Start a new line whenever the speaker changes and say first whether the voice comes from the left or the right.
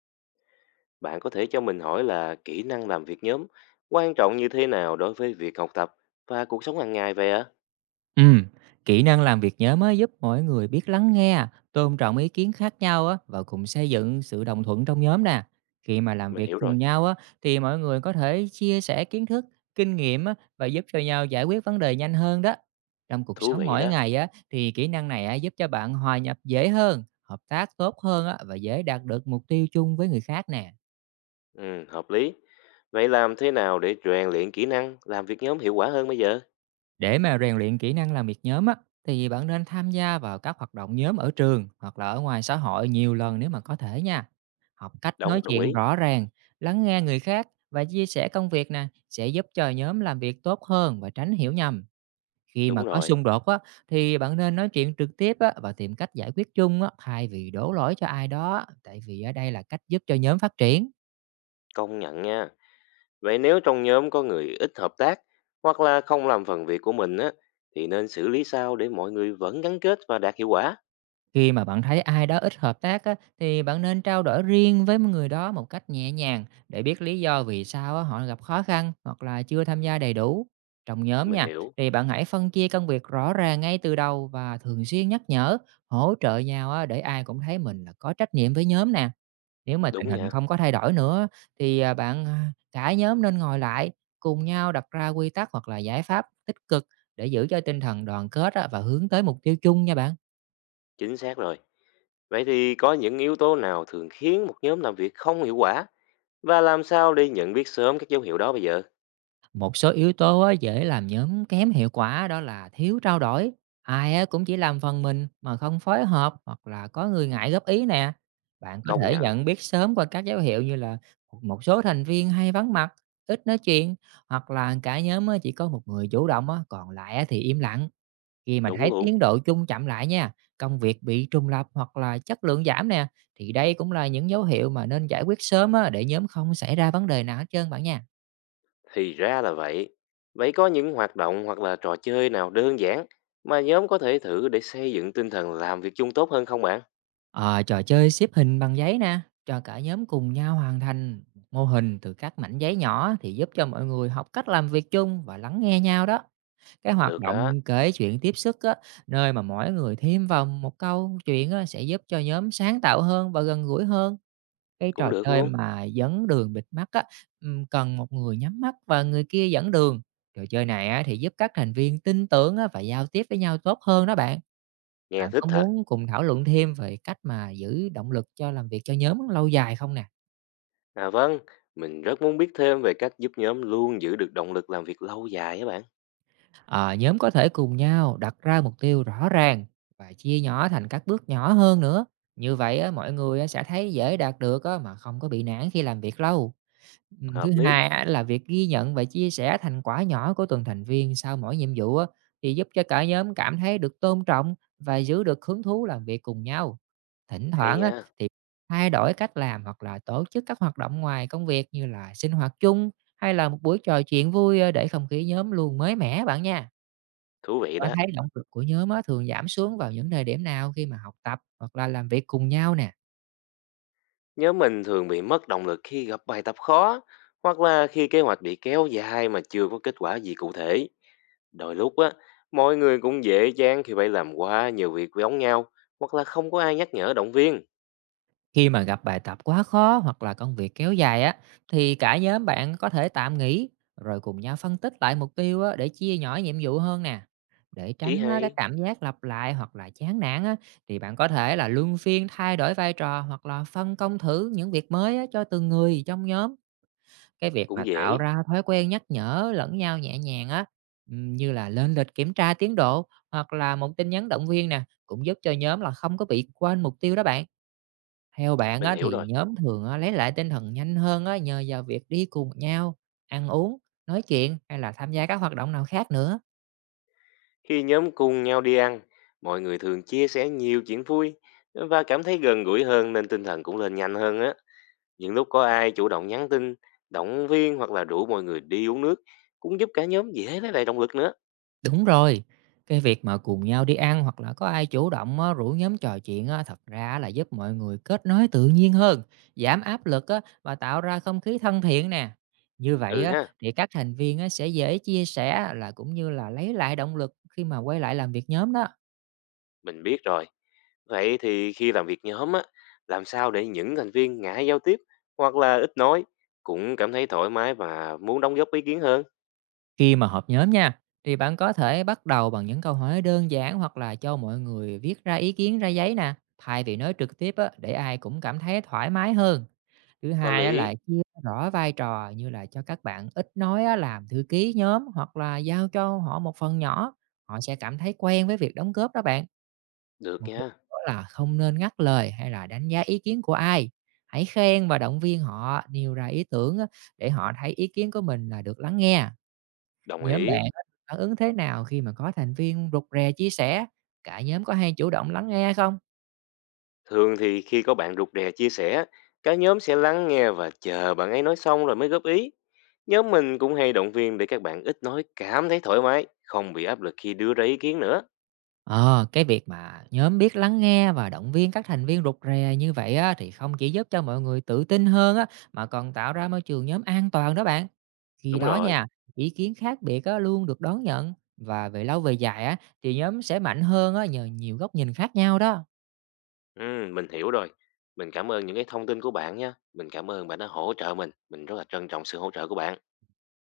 left: Bạn có thể cho mình hỏi là kỹ năng làm việc nhóm quan trọng như thế nào đối với việc học tập và cuộc sống hàng ngày vậy ạ?
right: Ừm, kỹ năng làm việc nhóm á, giúp mỗi người biết lắng nghe, tôn trọng ý kiến khác nhau á, và cùng xây dựng sự đồng thuận trong nhóm nè. Khi mà làm
left: Mình
right: việc
left: hiểu
right: cùng
left: rồi,
right: nhau á, thì mọi người có thể chia sẻ kiến thức, kinh nghiệm á, và giúp cho nhau giải quyết vấn đề nhanh hơn đó. Trong cuộc
left: thú
right: sống
left: vị
right: mỗi
left: đó.
right: ngày á, thì kỹ năng này á, giúp cho bạn hòa nhập dễ hơn, hợp tác tốt hơn á, và dễ đạt được mục tiêu chung với người khác nè.
left: Ừ, hợp lý. Vậy làm thế nào để rèn luyện kỹ năng làm việc nhóm hiệu quả hơn bây giờ?
right: Để mà rèn luyện kỹ năng làm việc nhóm á, thì bạn nên tham gia vào các hoạt động nhóm ở trường hoặc là ở ngoài xã hội nhiều lần nếu mà có thể nha. Học cách nói
left: Đúng, đồng
right: chuyện
left: ý.
right: rõ ràng, lắng nghe người khác và chia sẻ công việc nè sẽ giúp cho nhóm làm việc tốt hơn và tránh hiểu nhầm. Khi mà
left: Đúng
right: có
left: rồi,
right: xung đột á, thì bạn nên nói chuyện trực tiếp á, và tìm cách giải quyết chung á, thay vì đổ lỗi cho ai đó, tại vì ở đây là cách giúp cho nhóm phát triển.
left: công nhận nha. Vậy nếu trong nhóm có người ít hợp tác hoặc là không làm phần việc của mình á, thì nên xử lý sao để mọi người vẫn gắn kết và đạt hiệu quả?
right: Khi mà bạn thấy ai đó ít hợp tác á, thì bạn nên trao đổi riêng với người đó một cách nhẹ nhàng để biết lý do vì sao á, họ gặp khó khăn hoặc là chưa tham gia đầy đủ. Trong nhóm
left: Mình
right: nha,
left: hiểu,
right: thì bạn hãy phân chia công việc rõ ràng ngay từ đầu và thường xuyên nhắc nhở, hỗ trợ nhau á, để ai cũng thấy mình là có trách nhiệm với nhóm nè. Nếu mà tình
left: đúng
right: hình
left: nha.
right: không có thay đổi nữa thì cả nhóm nên ngồi lại cùng nhau đặt ra quy tắc hoặc là giải pháp tích cực để giữ cho tinh thần đoàn kết á, và hướng tới mục tiêu chung nha bạn.
left: Chính xác rồi. Vậy thì có những yếu tố nào thường khiến một nhóm làm việc không hiệu quả và làm sao để nhận biết sớm các dấu hiệu đó bây giờ?
right: Một số yếu tố á, dễ làm nhóm kém hiệu quả đó là thiếu trao đổi, ai á, cũng chỉ làm phần mình mà không phối hợp hoặc là có người ngại góp ý nè. Bạn có
left: Công
right: thể
left: nhận,
right: nhận biết sớm qua các dấu hiệu như là một số thành viên hay vắng mặt, ít nói chuyện hoặc là cả nhóm á, chỉ có một người chủ động á, còn lại á, thì im lặng. Khi mà
left: đúng
right: thấy
left: luôn,
right: tiến độ chung chậm lại nha, công việc bị trùng lập hoặc là chất lượng giảm nè, thì đây cũng là những dấu hiệu mà nên giải quyết sớm á, để nhóm không xảy ra vấn đề nào hết trơn bạn nha.
left: thì ra là vậy. Vậy có những hoạt động hoặc là trò chơi nào đơn giản mà nhóm có thể thử để xây dựng tinh thần làm việc chung tốt hơn không bạn?
right: Ờ, trò chơi xếp hình bằng giấy nè, cho cả nhóm cùng nhau hoàn thành một mô hình từ các mảnh giấy nhỏ thì giúp cho mọi người học cách làm việc chung và lắng nghe nhau đó. Cái hoạt
left: Được đó,
right: động kể chuyện tiếp sức á, nơi mà mỗi người thêm vào một câu chuyện á, sẽ giúp cho nhóm sáng tạo hơn và gần gũi hơn. Cái
left: cũng
right: trò
left: được
right: chơi
left: luôn.
right: mà dẫn đường bịt mắt á, cần một người nhắm mắt và người kia dẫn đường. Trò chơi này á, thì giúp các thành viên tin tưởng á, và giao tiếp với nhau tốt hơn đó bạn.
left: Nghe
right: Bạn
left: thích
right: có
left: thật.
right: muốn cùng thảo luận thêm về cách mà giữ động lực cho làm việc cho nhóm lâu dài không nè?
left: À vâng, mình rất muốn biết thêm về cách giúp nhóm luôn giữ được động lực làm việc lâu dài á bạn.
right: Ờ, nhóm có thể cùng nhau đặt ra mục tiêu rõ ràng và chia nhỏ thành các bước nhỏ hơn nữa. Như vậy á, mọi người á, sẽ thấy dễ đạt được á, mà không có bị nản khi làm việc lâu.
left: Hợp
right: Thứ
left: lý,
right: hai á là việc ghi nhận và chia sẻ thành quả nhỏ của từng thành viên sau mỗi nhiệm vụ á, thì giúp cho cả nhóm cảm thấy được tôn trọng và giữ được hứng thú làm việc cùng nhau. Thỉnh
left: hay
right: thoảng á,
left: nha,
right: thì thay đổi cách làm hoặc là tổ chức các hoạt động ngoài công việc như là sinh hoạt chung hay là một buổi trò chuyện vui để không khí nhóm luôn mới mẻ bạn nha.
left: thú vị
right: Có
left: đó.
right: thấy động lực của nhóm á, thường giảm xuống vào những thời điểm nào khi mà học tập hoặc là làm việc cùng nhau nè?
left: Nhóm mình thường bị mất động lực khi gặp bài tập khó hoặc là khi kế hoạch bị kéo dài mà chưa có kết quả gì cụ thể. Đôi lúc á, mọi người cũng dễ chán khi phải làm quá nhiều việc giống nhau hoặc là không có ai nhắc nhở động viên.
right: Khi mà gặp bài tập quá khó hoặc là công việc kéo dài á, thì cả nhóm bạn có thể tạm nghỉ rồi cùng nhau phân tích lại mục tiêu á, để chia nhỏ nhiệm vụ hơn nè. Để
left: Ý
right: tránh á, cái
left: hay,
right: cảm giác lặp lại hoặc là chán nản á, thì bạn có thể là luân phiên thay đổi vai trò hoặc là phân công thử những việc mới á, cho từng người trong nhóm. Cái việc mà
left: cũng
right: tạo
left: dễ,
right: ra thói quen nhắc nhở lẫn nhau nhẹ nhàng á, như là lên lịch kiểm tra tiến độ hoặc là một tin nhắn động viên nè, cũng giúp cho nhóm là không có bị quên mục tiêu đó bạn. Theo bạn
left: mình
right: á,
left: hiểu
right: thì
left: rồi.
right: nhóm thường á, lấy lại tinh thần nhanh hơn á, nhờ vào việc đi cùng nhau, ăn uống, nói chuyện hay là tham gia các hoạt động nào khác nữa.
left: Khi nhóm cùng nhau đi ăn, mọi người thường chia sẻ nhiều chuyện vui và cảm thấy gần gũi hơn nên tinh thần cũng lên nhanh hơn á. Những lúc có ai chủ động nhắn tin, động viên hoặc là rủ mọi người đi uống nước cũng giúp cả nhóm dễ lấy lại động lực nữa.
right: Đúng rồi, cái việc mà cùng nhau đi ăn hoặc là có ai chủ động á, rủ nhóm trò chuyện á, thật ra là giúp mọi người kết nối tự nhiên hơn, giảm áp lực á, và tạo ra không khí thân thiện nè. Như vậy
left: Ừ
right: á,
left: ha.
right: thì các thành viên á, sẽ dễ chia sẻ là cũng như là lấy lại động lực khi mà quay lại làm việc nhóm đó.
left: Mình biết rồi. Vậy thì khi làm việc nhóm á, làm sao để những thành viên ngại giao tiếp hoặc là ít nói cũng cảm thấy thoải mái và muốn đóng góp ý kiến hơn?
right: Khi mà họp nhóm nha, thì bạn có thể bắt đầu bằng những câu hỏi đơn giản hoặc là cho mọi người viết ra ý kiến ra giấy nè, thay vì nói trực tiếp á, để ai cũng cảm thấy thoải mái hơn. Thứ
left: Có
right: hai á,
left: lý.
right: là chia rõ vai trò như là cho các bạn ít nói á, làm thư ký nhóm hoặc là giao cho họ một phần nhỏ. Họ sẽ cảm thấy quen với việc đóng góp đó bạn.
left: Được
right: Mục đích
left: nha,
right: đó là không nên ngắt lời hay là đánh giá ý kiến của ai. Hãy khen và động viên họ nêu ra ý tưởng á, để họ thấy ý kiến của mình là được lắng nghe.
left: đồng
right: Nhóm
left: ý.
right: bạn á phản ứng thế nào khi mà có thành viên rụt rè chia sẻ? Cả nhóm có hay chủ động lắng nghe không?
left: Thường thì khi có bạn rụt rè chia sẻ, cả nhóm sẽ lắng nghe và chờ bạn ấy nói xong rồi mới góp ý. Nhóm mình cũng hay động viên để các bạn ít nói cảm thấy thoải mái, không bị áp lực khi đưa ra ý kiến nữa.
right: Ờ, cái việc mà nhóm biết lắng nghe và động viên các thành viên rụt rè như vậy á, thì không chỉ giúp cho mọi người tự tin hơn á, mà còn tạo ra môi trường nhóm an toàn đó bạn. Khi
left: Đúng
right: đó
left: rồi.
right: nha, ý kiến khác biệt á, luôn được đón nhận và về lâu về dài á, thì nhóm sẽ mạnh hơn á, nhờ nhiều góc nhìn khác nhau đó.
left: Mình hiểu rồi. Mình cảm ơn những cái thông tin của bạn nhé. Mình cảm ơn bạn đã hỗ trợ mình. Mình rất là trân trọng sự hỗ trợ của bạn.